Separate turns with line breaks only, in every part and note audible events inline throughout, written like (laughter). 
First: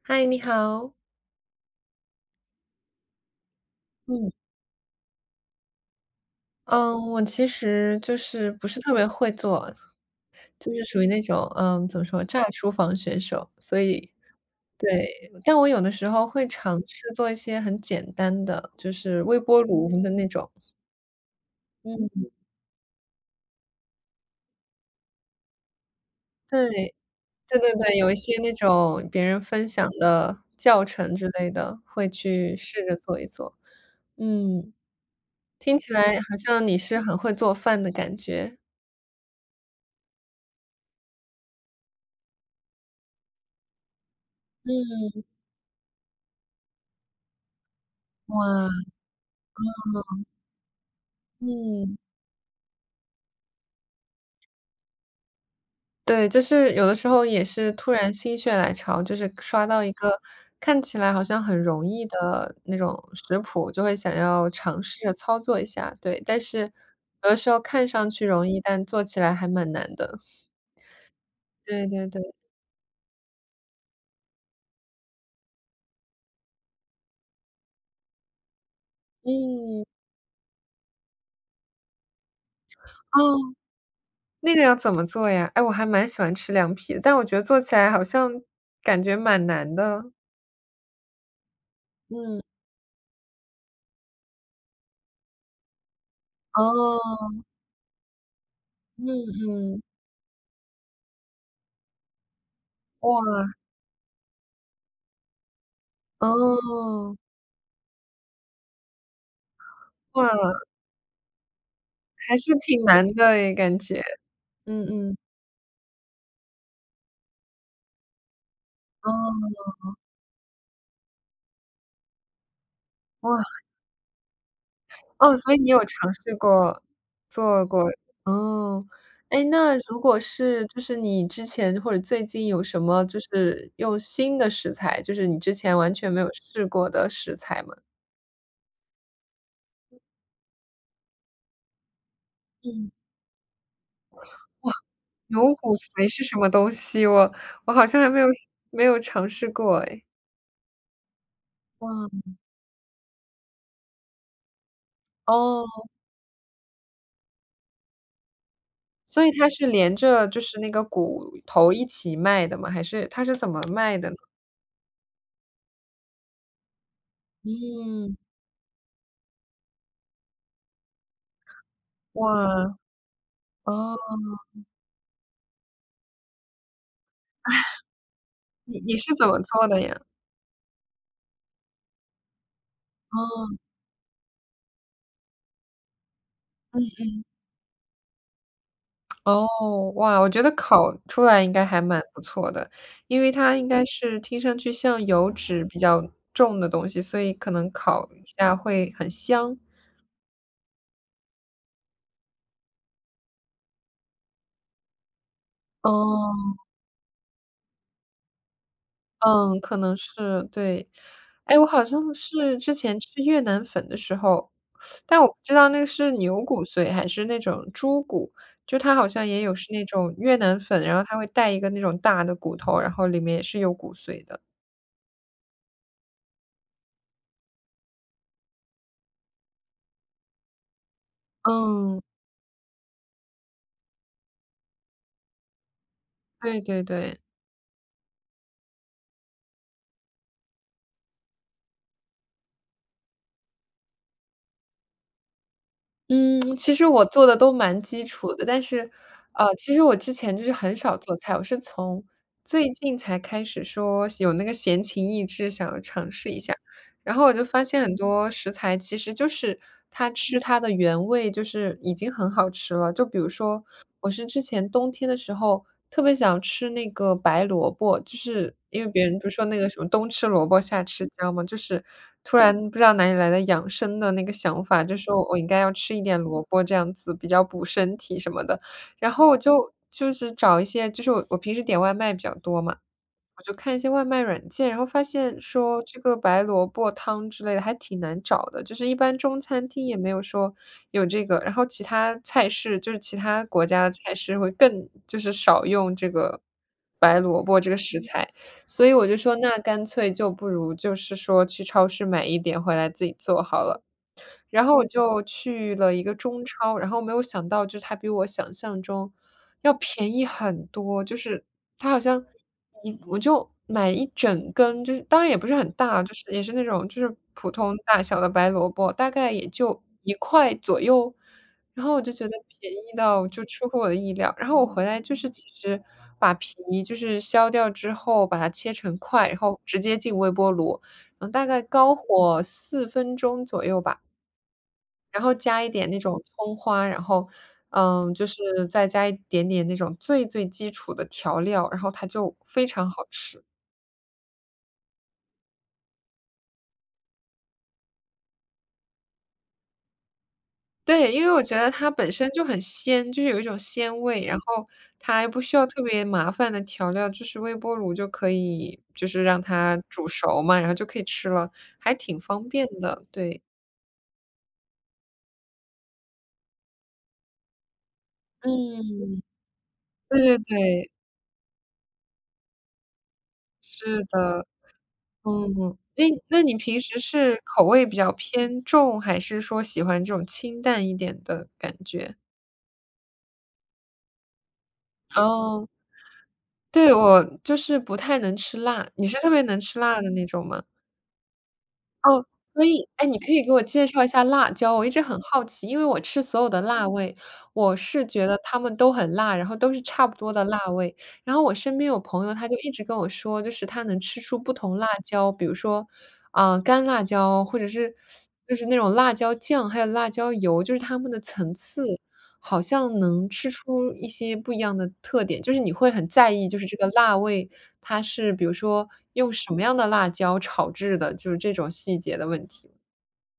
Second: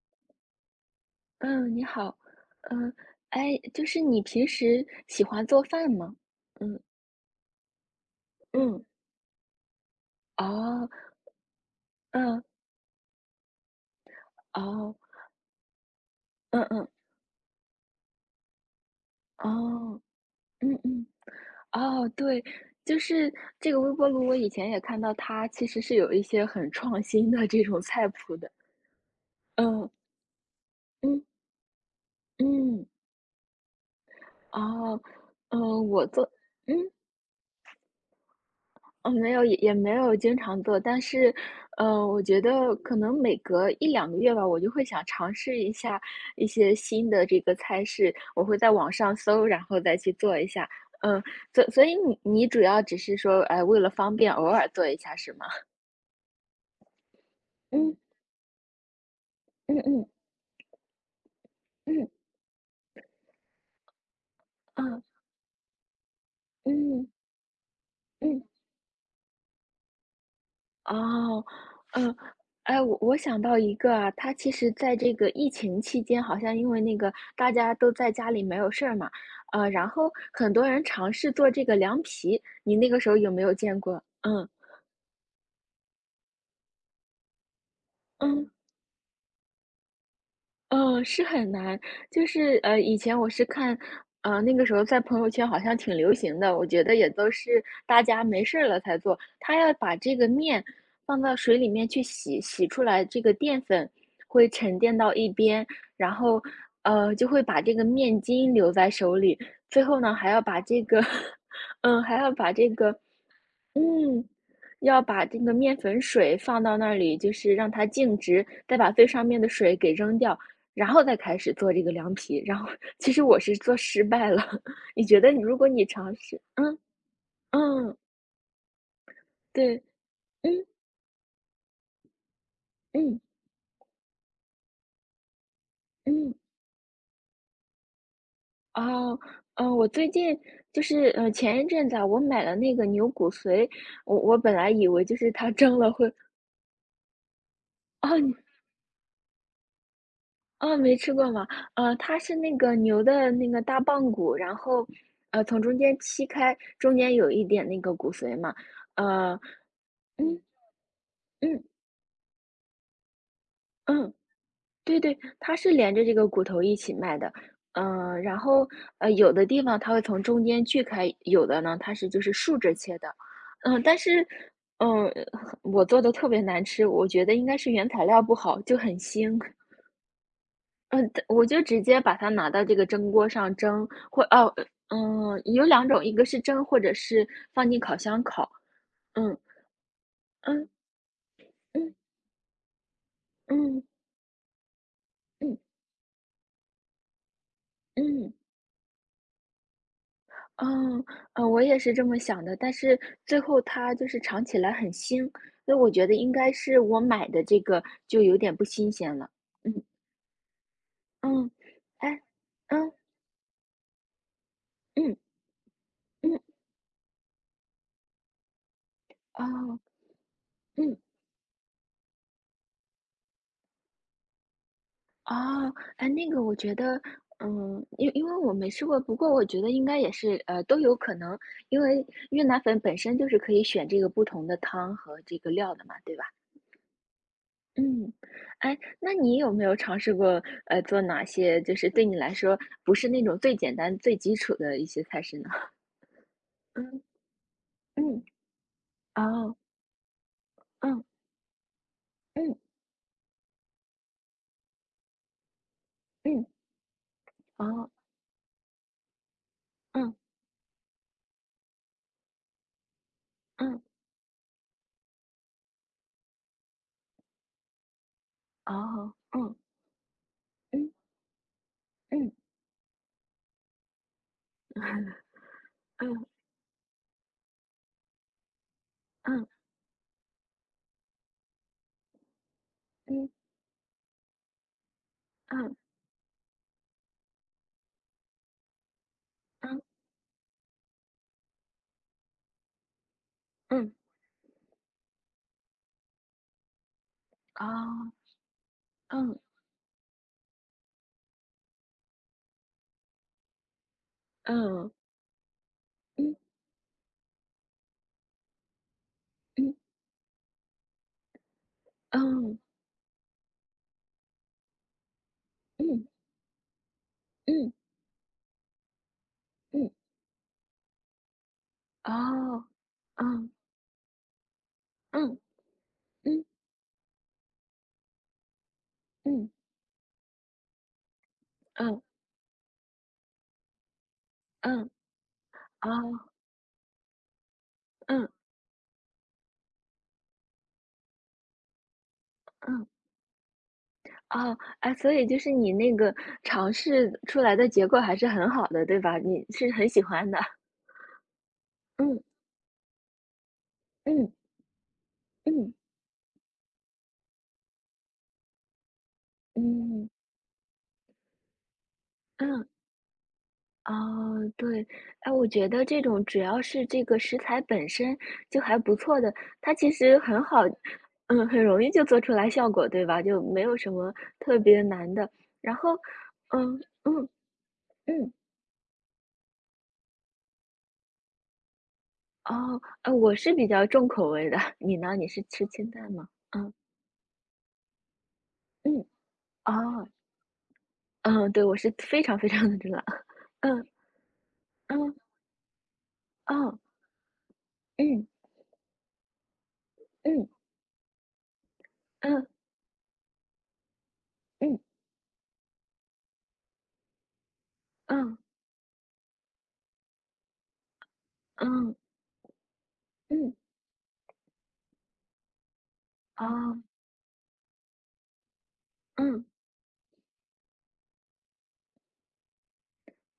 嗨，你好。
嗯，你好。嗯，哎，就是你
嗯。
平时喜欢做饭吗？嗯，
嗯，我其实就是不是
嗯。
特别会做，就是
哦，
属于那种，怎么说，
嗯，
炸厨房选手。所以
哦，
对，但我有的时候会
嗯
尝
嗯，
试做一些很简单的，就是微波炉
哦，
的那种。
嗯嗯，哦，
嗯。
对，就是这个微波炉，我以前也看到它其实是有一些很
对，
创新的
对
这
对
种
对，
菜
有一
谱
些
的。
那种别人分
嗯，
享的教程
嗯
之类的，会去试
嗯，
着做一做。嗯，
哦，
听
嗯，
起
我
来好
做。
像你
嗯？
是很会做饭的感觉。
嗯，没有，也没有经常做，但是。嗯，我觉得可能每隔一两个月吧，我就会想
嗯，
尝试一下一些新的这个菜式。我会在
哇，
网上搜，然后再去做一下。嗯，所以
嗯。
你主要只是说，哎，为了方便偶尔做一下是吗？
对，就是有的时候也是突
嗯，
然心血来潮，就是刷
嗯
到一
嗯，
个看起来好像很容易
嗯，
的那种食谱，就会想要尝
啊，
试着操作一下，对。但是
嗯，
有的时候看上去
嗯。
容易，但做起来还蛮难的。
哦，
对对
嗯，
对，
哎，我想到一个啊。它其实在这个疫情期间，好像因为那个大家都在家里没有事儿嘛。
嗯，
然后很多人尝试做这个凉皮，你那个时候有没有
哦，
见过？嗯
那个要怎么做呀？哎，我还蛮喜欢吃凉皮的，但我觉得做起来好像
嗯。
感觉蛮难的。
是很难。就
嗯，
是以前我是看，那个时候在朋友圈好像挺流行的，我觉得也都
哦，
是大家没事儿了才
嗯
做。他要
嗯，
把这个面放到水里面去洗，洗出来这个
哇，
淀粉会沉淀到一边，然后
哦，
就会把这个面筋留在手里。最后呢还要把
哇，
这个，(laughs) 还要
还
把
是
这
挺
个
难的诶，感觉。
嗯，
嗯
要
嗯，
把这个面粉水放到那里，就是让它静置，再把最
哦，
上面的水给扔掉。然后再开始做这个凉皮。然后其实我
哇，
是做失败了。(laughs) 你觉得
哦，
你
所
如
以
果
你有
你
尝
尝
试
试
过做过，
嗯，
哦。哎，那
对。
如果是
嗯，
就是你之前或者最近有什么就
嗯，
是用新的食材，就是你之前完全没有
嗯，
试过的食材吗？
哦，嗯，我最近就是前一阵子啊，我买了那个
嗯。
牛骨髓。我本来
哇，
以为就是它
牛骨
蒸了
髓
会。
是什么东西？我好像还没有
哦，
没有尝试过哎
哦，没吃过吗？
哇，
它是那个牛的那个大棒骨。然后，从中
哦，
间切开，中间有一点那个骨髓嘛。
所以
呃，
它是连着
嗯
就是那个骨
嗯
头一起卖的吗？还是它是怎么卖的
嗯，
呢？
对对，它是连着这个骨头一起卖的。
嗯，
嗯，然后有的地方它会从中间锯开，有的呢它是就是竖着
哇，
切的。嗯、但
哦。
是嗯、呃我做的特别难吃，我觉得应该是原材料不好，就
你
很
是怎
腥。
么做的呀？
嗯，我就直接把它拿到这个蒸锅上
哦，
蒸，或。哦，嗯，有两种，一个是蒸，或
嗯，
者是放进烤箱烤。嗯，
哦，哇，我觉得
嗯，
烤出来应该还
嗯，
蛮不错的，因为它应
嗯，
该是听上去像油
嗯，
脂比较重的东西，所以可能烤一
嗯，
下会很香。
嗯，我也是这么想的，但是最后它就是尝起来很腥。所以我觉得应该
哦，
是我买的这个就有点不新鲜了。
嗯，可
嗯，
能是，对。
嗯，
哎，我好
哎，
像是之
嗯，
前吃越南粉的时候，
嗯，
但我不知道那个是
嗯，
牛骨髓还是那种猪骨，就它好像也有是
哦，
那种越南粉，然
嗯。
后它会带一个那种大的骨头，然后里面也是有骨髓的。
哦，哎，那个我觉得，嗯，因为我没吃过，不过我觉得应该也是，都有可能。因
嗯。
为越南粉本身就是可以选这个不同的汤和这个料的嘛，对吧？
对对对，
嗯，哎，那你有没有尝试过，做哪些就是对你来说不是那种最简单、最基础的一些菜式呢？
嗯，其实
嗯
我做的都蛮基
嗯，
础的，但是，
哦，
其实我之前就是很少
嗯
做菜，我是从
嗯
最近才开始说有那个闲情逸致，想要尝试一
嗯，
下。然后我就发现
哦，
很多食材其实就是它
嗯
吃它的原味，就是已经很好吃了。就比如说
嗯，
我是之前冬天的时候特别想吃那个白萝卜，就是因为别
哦，
人不是说
嗯
那个什么“冬吃萝卜夏吃姜”嘛，就是
嗯
突然不知道哪里来的养生的那个想法，就
嗯，
说我应该要吃一点
嗯
萝卜，这样子比较补身体什么的。然后我
嗯
就就是找一些，就是我平时点外卖比较多嘛，
嗯嗯
我就看一些外卖软件，然后发现
嗯
说这个白萝卜汤之类的还挺难找的，就是一般中餐
嗯。
厅也没有说有这个，然后其他菜式，就是其他国家的
嗯
菜式会更就是少用这个白萝卜这个食
啊，
材，所以我就
嗯，
说那干脆就不如就是说去超市买一点回来自己做好了。然后我
嗯，
就去了一个
嗯，
中超，然后没有想到就是它比我想象中要
嗯，
便宜很多，就是它好像
嗯，
我就买一整根，就是当然也不是很大，
嗯，
就是也是那种就是普
嗯，
通大小的白萝卜，大概也就
嗯，
1块左右。然后我就觉得
哦，
便宜到就
嗯，
出乎我的意料，然后我回来就是
嗯，
其实把
嗯，
皮就是削掉之后，把它切成块，然
嗯，
后直接进微波炉，然后大概高
嗯，
火4分钟左右吧，
嗯，
然后加一点那种
哦，
葱花，然后，就
嗯，
是再加一点点那种最最基础的调料，然后它就非
嗯，
常好吃。
哦，哎，所以就是你那个尝试出来的结果还是很好的，对吧？你是很喜欢的。
对，因为我觉得它本
嗯，
身就很鲜，就是有一种鲜味，
嗯，
然后它又不需要
嗯，
特别麻烦的调料，就是微波炉就可以，就是让它煮
嗯，
熟嘛，然后就可以吃了，还挺方
嗯。
便的，对。
哦，对，哎，我觉得这种只要是这个食材本身就还不
嗯，
错的，它其实
对对
很好。
对，
很容易就做出来效果，对吧？就没有什
是
么
的。
特别难的。然
嗯，
后。
诶，那你
嗯
平时
嗯
是口味比较
嗯，
偏重，还是说喜欢这种清淡一点的感觉？
哦，我是比较重口味的，你呢？你是吃
哦，
清淡吗？嗯
对，我就是不太能吃辣，
嗯，
你是特别能吃辣
哦，
的那种吗？
嗯，对，我是非
哦
常非
所
常的
以，
辣。
哎，你可以给我
嗯
介绍一下辣椒，我一直
嗯
很好奇，因为我吃所有的
哦，
辣味，我是
嗯
觉得它们都很辣，然后都是差不多的
嗯
辣味。然后我身边有朋友，
嗯
他就一直跟我说，就是他能吃出不
嗯
同辣椒，比如说，啊，干辣椒，或者是
嗯
就是那种辣椒酱，还有辣椒油，就是它们的层次。
嗯
好像能吃
嗯，
出一些不一样的特点，就是你会很在意，就是
哦，
这个辣味，它是比如说用
嗯。
什么样的辣椒炒制的，就是这种细节的问题。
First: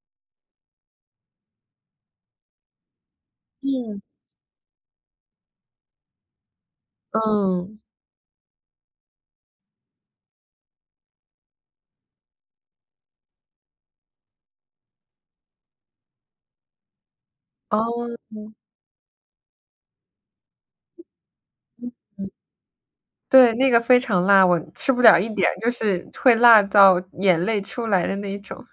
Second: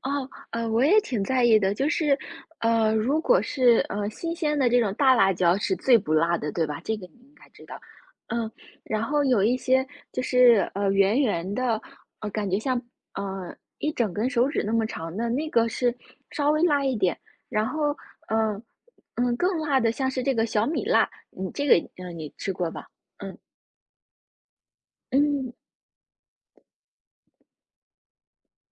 哦，我也挺在意的，就是，如果是，
嗯。
新鲜的这种大辣椒是最不辣的，对吧？这个你应该知道。
嗯，
嗯，然后有一些就是，圆圆的，感觉像，呃，一整根手指那么长的，那个是稍微辣一点。然后，
哦，
嗯、呃更辣的像是这个小米辣。你这个，你吃过吧？嗯
对，那个非常辣，我吃不了一点，
嗯。
就是会辣到眼泪出来的那一种。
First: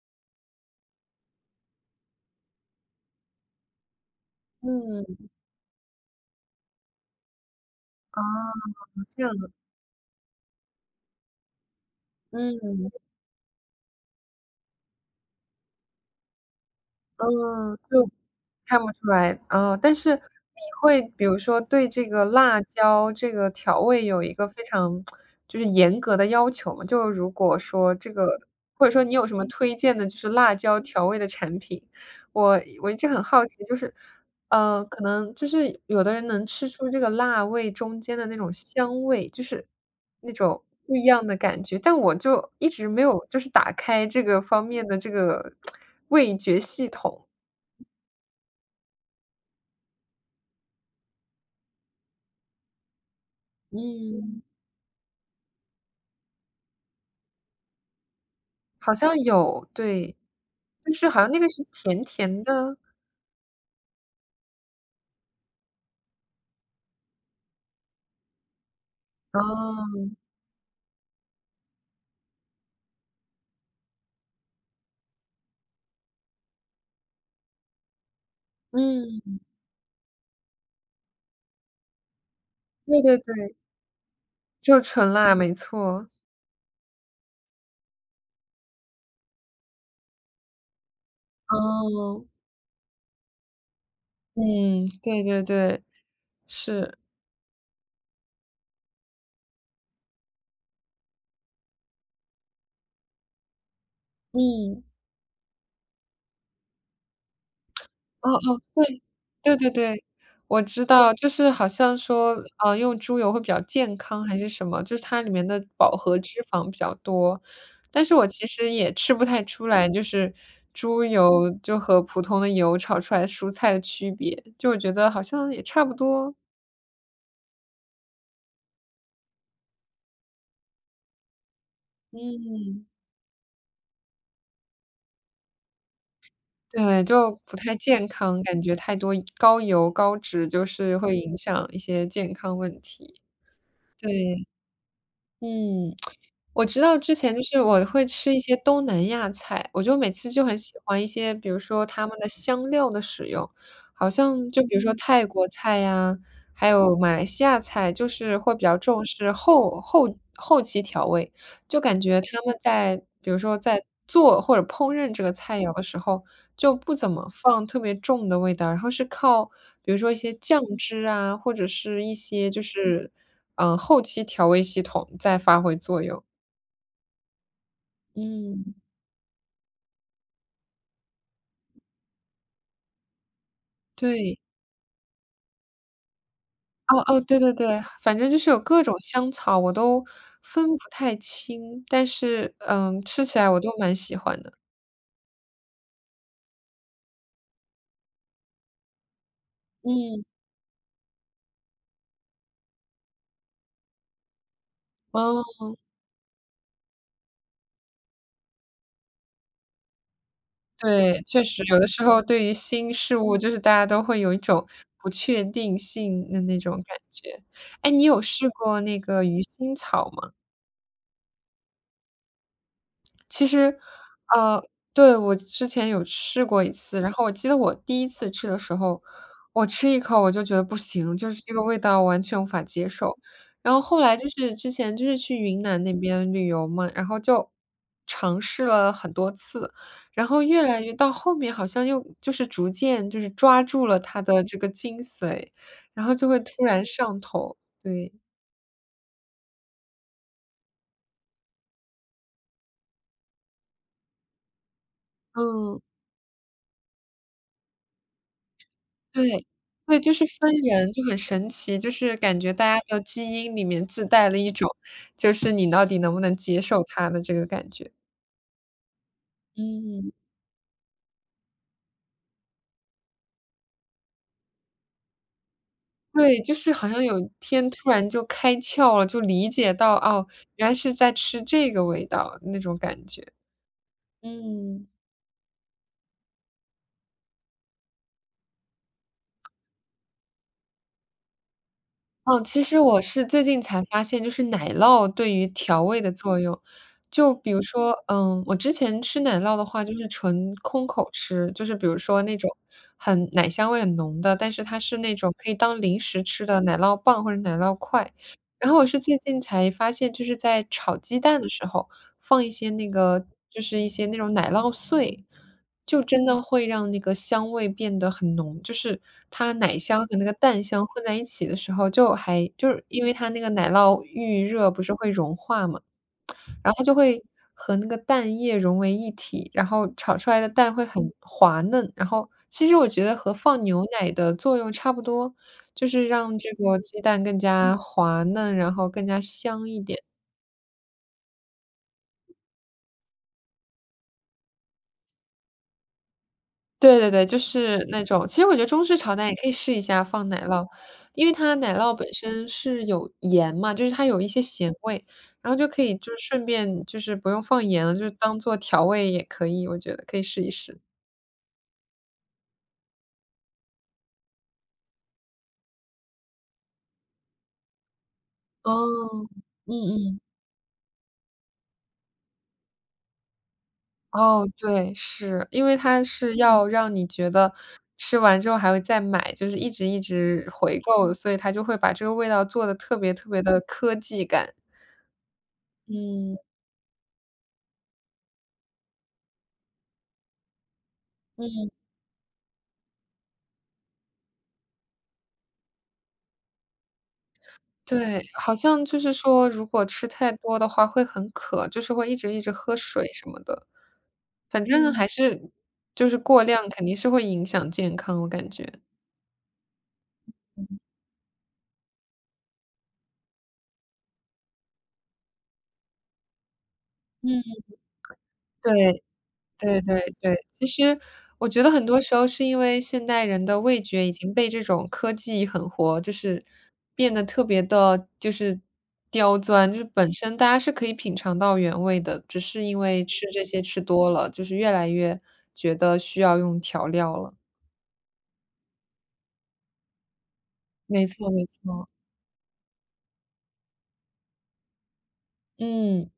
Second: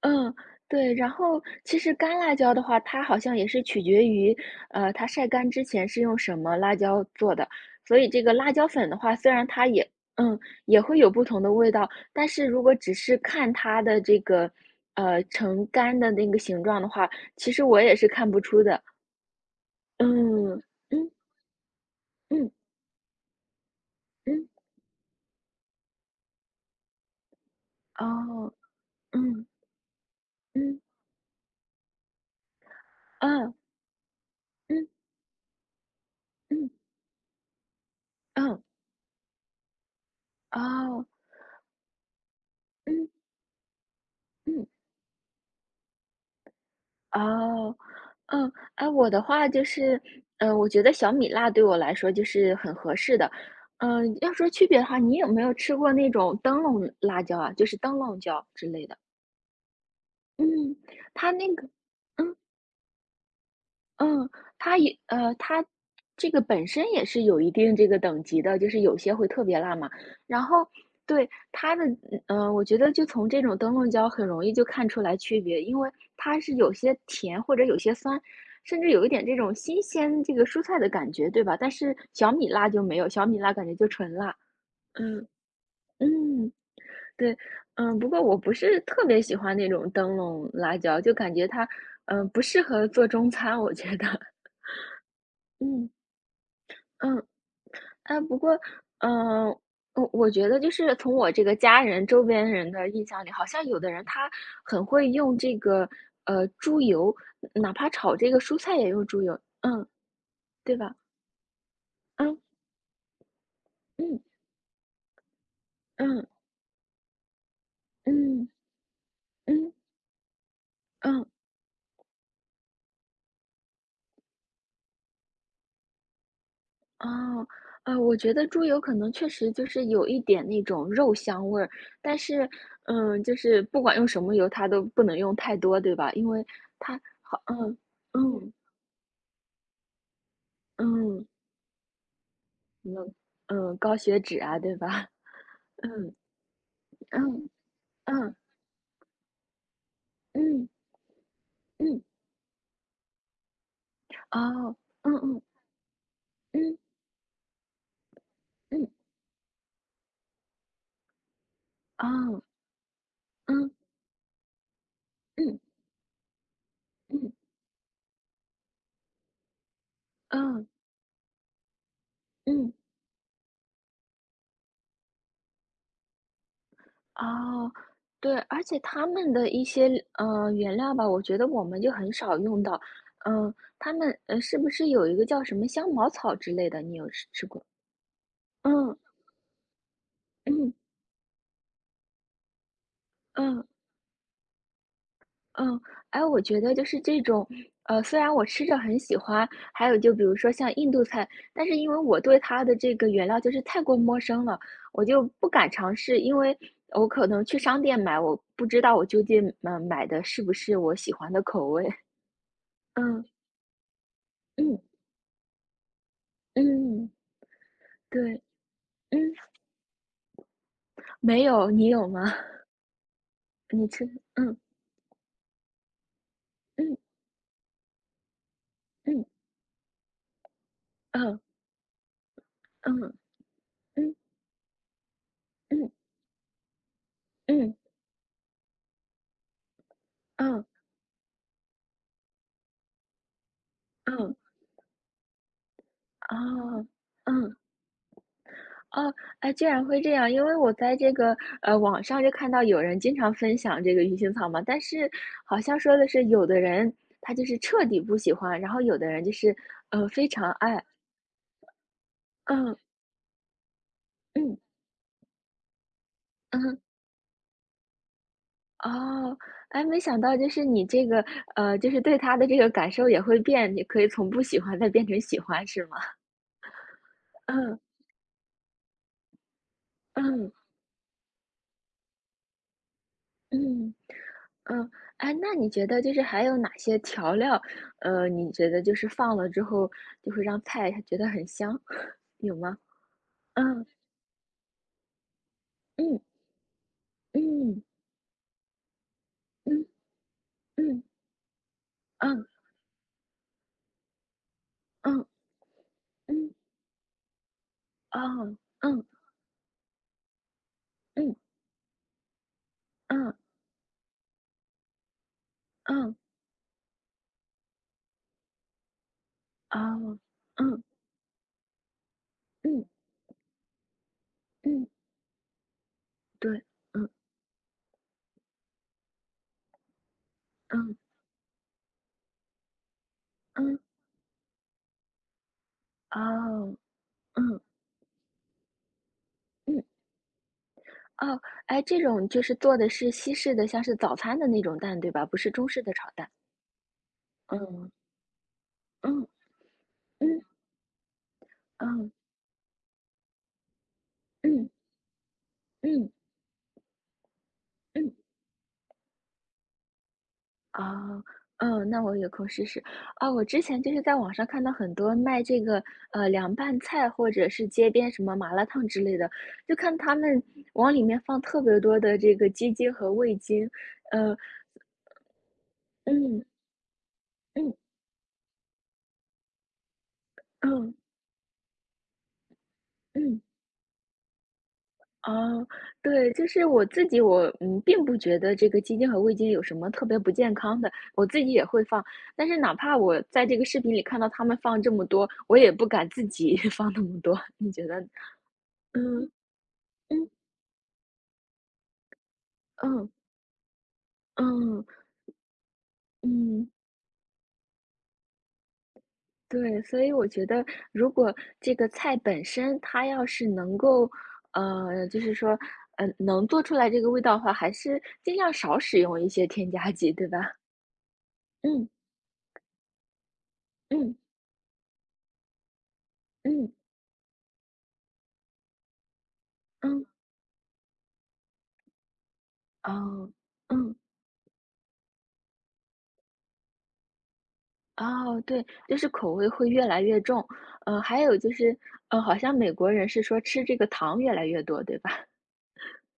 嗯，对，然后其实干辣椒的话，它好像也是取决于，它
嗯，
晒干之前是用什么辣椒做的。所以
啊，
这个辣椒粉的话，
这
虽
样
然
的，
它嗯，也会有不同的味道，但是如果
嗯，
只是看它的这个，成干的那个形状的话，其实
嗯，
我也是
就
看不出
看
的。
不出来，啊，但是你
嗯，
会
嗯，
比如说对这个
嗯，
辣椒这个调味有一
嗯，
个非常就是严格的要求吗？就如果说这个
哦，
或者说你有什么
嗯，
推荐的就是辣椒
嗯，
调味的产品？我一直很好
嗯，
奇，就是，
嗯，
可能就是有的人能吃
嗯，
出这个辣味中间的那种
嗯，
香味，就是那种不
哦，
一样的感觉，但我就一直没
嗯，
有就是打开这个方
嗯。
面的这个 (tsk) 味觉系统，
哦，嗯，哎，我的话就是，我觉得小米辣对我来说就是很合适的。嗯。要
嗯。
说区别的话，你有没有吃过那种灯笼辣椒啊？就是灯笼椒之类
好
的。
像有，对。
嗯，
但是好
它
像那个
那
是
个。
甜
嗯。
甜的，
嗯，它也它这个本身也是有一定这个等级的，就是有些会特别辣嘛。
哦，
然后对。它的嗯，呃我觉得就从这种灯笼椒很容易就看出来区别，因为它是有些甜或者有些酸，甚至有一点这
嗯，
种新鲜这个蔬菜的感觉，对吧？但是小米辣就没
对
有，
对
小米辣
对，
感觉就纯辣。
就是纯
嗯
辣，没错。
嗯，对。嗯，不过我不是特别喜欢那种灯笼辣椒，就感觉它
哦，
不适合做中餐，我觉得，
嗯，对对
(laughs)
对，
嗯。
是，
嗯，哎，不过，嗯，我觉得就是从我这个家人、周边人的印象里，好像有的人他
嗯，
很会用这个猪油。哪怕炒这
哦
个蔬
哦，
菜也
对。
用猪油，
对对
嗯，
对，我
对
知
吧？
道，就是好像说，
嗯
用猪油会比较健
嗯
康还是什么，就是它里面的饱和
嗯
脂肪比较多。但是我其
嗯
实也吃不太出
嗯
来，就是猪
嗯，
油就和普通的油炒出来蔬菜的区别，就我觉得好像也差不多。
哦，我觉得猪油可能确实就是有一点那种肉香味儿。但是，
嗯，
嗯，就是不管用什么油，它都不能用太多，对吧？因为它
对，就
好。
不太
嗯
健康，
嗯
感觉太多高油高脂就是会
嗯。
影响一些健康问
嗯
题，
嗯，高血脂
对。
啊，对吧？(laughs)
嗯，
嗯
我知道之前就
嗯
是我会吃
嗯
一些东南亚菜，我就每次就很
嗯
喜欢一些，比如说
嗯，
他们的香料的使用，好像就
哦，
比如说
嗯
泰
嗯
国菜呀，还
嗯
有马来西亚菜，就是会比较
嗯，
重视后期调味。就感觉他
哦，
们在比如说
嗯
在做或者烹饪这个
嗯
菜肴的时候，就不怎么
嗯
放特别重的味道，然后是靠比如说一些酱
嗯
汁啊，或者是一些就
嗯，
是，后期调味系统在发挥作用。
哦，对，而
嗯，
且他们的一些原料吧，我觉得我们就很少用到。嗯，他们
对，
是不是有一个叫什么香茅草之类的？你
哦
有
哦，
吃
对
吃
对
过？
对，反正就是有各种
嗯
香草，我都分
嗯
不太清，但是，嗯，吃起来我
嗯
都蛮喜欢的。
嗯，哎，我觉得就是这种，虽然我吃着很喜欢，还有就比
嗯，
如说像印度菜，但是因为我对它的这个原料就是太过陌生了，我就不
哦。
敢尝试。因为我可能去商店买，我不知道我究竟买的是不是我喜
对，
欢的
确实
口
有
味。
的时候对于新事
嗯
物，就是大家都会有一种
嗯
不确定性的那种感
嗯，
觉。哎，你有
对。
试过那个
嗯，
鱼腥草吗？
没有，你有吗？(laughs)
其实，
你吃，嗯
呃，对，我之前有试过一
嗯
次，然后我记得我第一次吃的时候，
嗯
我吃一口我就觉得不行，就
嗯
是这个味道完全无法接
嗯
受。然后后
嗯
来就是之前就是去云南
嗯
那边旅游嘛，然后就
嗯
尝试了很多次，然后越
嗯
来越到后面好像又就是逐渐就是抓住了它
嗯
的这个精髓，然后就
啊，
会突然上
嗯。
头，对。
哦，哎，居然会这样。因为我在这个，网上就看到有人经常分享这个鱼腥草嘛。但是好像
嗯。
说的是有的人他就是彻底不喜欢，然后有的人就
对，
是，
对，就是
非常
分
爱。
人，就很神奇，就是感觉
嗯，
大家的基因里面自带了一
嗯，
种，就是你到底能不能接
嗯，
受它的这个感觉。
哦，哎，没
嗯。
想到就是你这个，就是对它的这个感受也会变。你可以从不喜欢再变成喜欢是吗？(laughs)
对，就是好像有一天
嗯，
突然就开窍了，就理解到，哦，
嗯。
原来是在吃这个味道，那种感觉。
嗯，
嗯。
嗯，哎，那你觉得就是还有哪些调料，你觉得就是放了之后就会让菜觉得很香，(laughs)
哦，
有
其
吗？
实我是最近才
嗯，
发现，就是奶酪对于调味的
嗯，
作用。就比如
嗯，
说，嗯，我之前吃奶酪的话，就是纯空
嗯，
口吃，就是比如说那
嗯，
种很奶香味很浓的，但是它是那
嗯，嗯，
种可以当零食吃
嗯，
的奶酪棒或者奶酪块。
哦，
然后我是
嗯，
最近才发现，就是在炒鸡
嗯，
蛋的时候放一些那个，
嗯，
就是一些那种奶酪碎，就
嗯，
真的会让那个香味变得很浓，就是它奶香和
哦，
那个蛋
嗯，
香混在一起的时候，就还就
嗯，
是因为它那个奶酪预热不
嗯，
是会融化嘛，
对，
然后它就
嗯，
会和那个蛋液融为一体，然后炒出来的蛋会
嗯，
很滑嫩。然后其实我觉得和放
嗯，
牛奶的作用差不多，就是让这
哦，
个鸡蛋更
嗯，
加滑嫩，然后更加香一
嗯，
点。
哦，哎，这种就是做的是西式的，像是早餐的那种蛋，对吧？不是中式的炒蛋。
对对对，就是
嗯，
那种其实我觉得中式炒
嗯，
蛋也可以试一下放
嗯。
奶酪，因为它奶酪
嗯，
本身是有盐嘛，就是它有一些
嗯，
咸味，然后就可以就
嗯，
是顺便就是不用放盐了，就
嗯，
当做调味也可以，我觉得可以试一试。
啊嗯，那我有空试试。啊，我之前就是在网上看到很多卖这个，凉拌菜或者是街边什么麻辣烫之类
哦，
的，
嗯
就看他
嗯，
们往里面放特别多的这个鸡精和味精。呃，
哦，对，是，因为它是
嗯，
要让你觉得
嗯，
吃完之后还会再买，就是一直一直回
嗯，嗯。
购，所以它就会把这个味道做的特别特
嗯
别的科技感。
哦，对，
嗯，
就是我自己，我并不觉得这个鸡精和味精有什么特别不健康的，我自己也
嗯。
会放。但是哪怕我在这个视频里看到他们放这么多，我也不敢自己 (laughs) 放那么多。你觉得呢？
对，好像就是
嗯
说，如果吃
嗯
太多的话会很渴，就是会一直一直喝
嗯
水什么的。反正
嗯
还是就是过量
嗯，
肯定是会影响健康，我感觉。
对。所以我觉得，如果这个菜本身它要是能够，就是说，能做出来这个味道的
嗯，
话，还是尽量少使
对，
用一些添
对
加剂，
对
对吧？
对，其实我觉得很
嗯
多时候是因为现代人的味觉已
嗯
经被这种科技狠活，就是
嗯
变得特别的，就是刁钻，就是
嗯。
本身大家是可以品尝到原味的，只是因为吃
哦，
这些吃
嗯，
多了，就是越来越觉得需要用调料了。
哦，对，就是口味会越来越重。
没
还
错
有
没
就是，
错，
好像美国人是说吃这个糖越来越多，对吧？
嗯，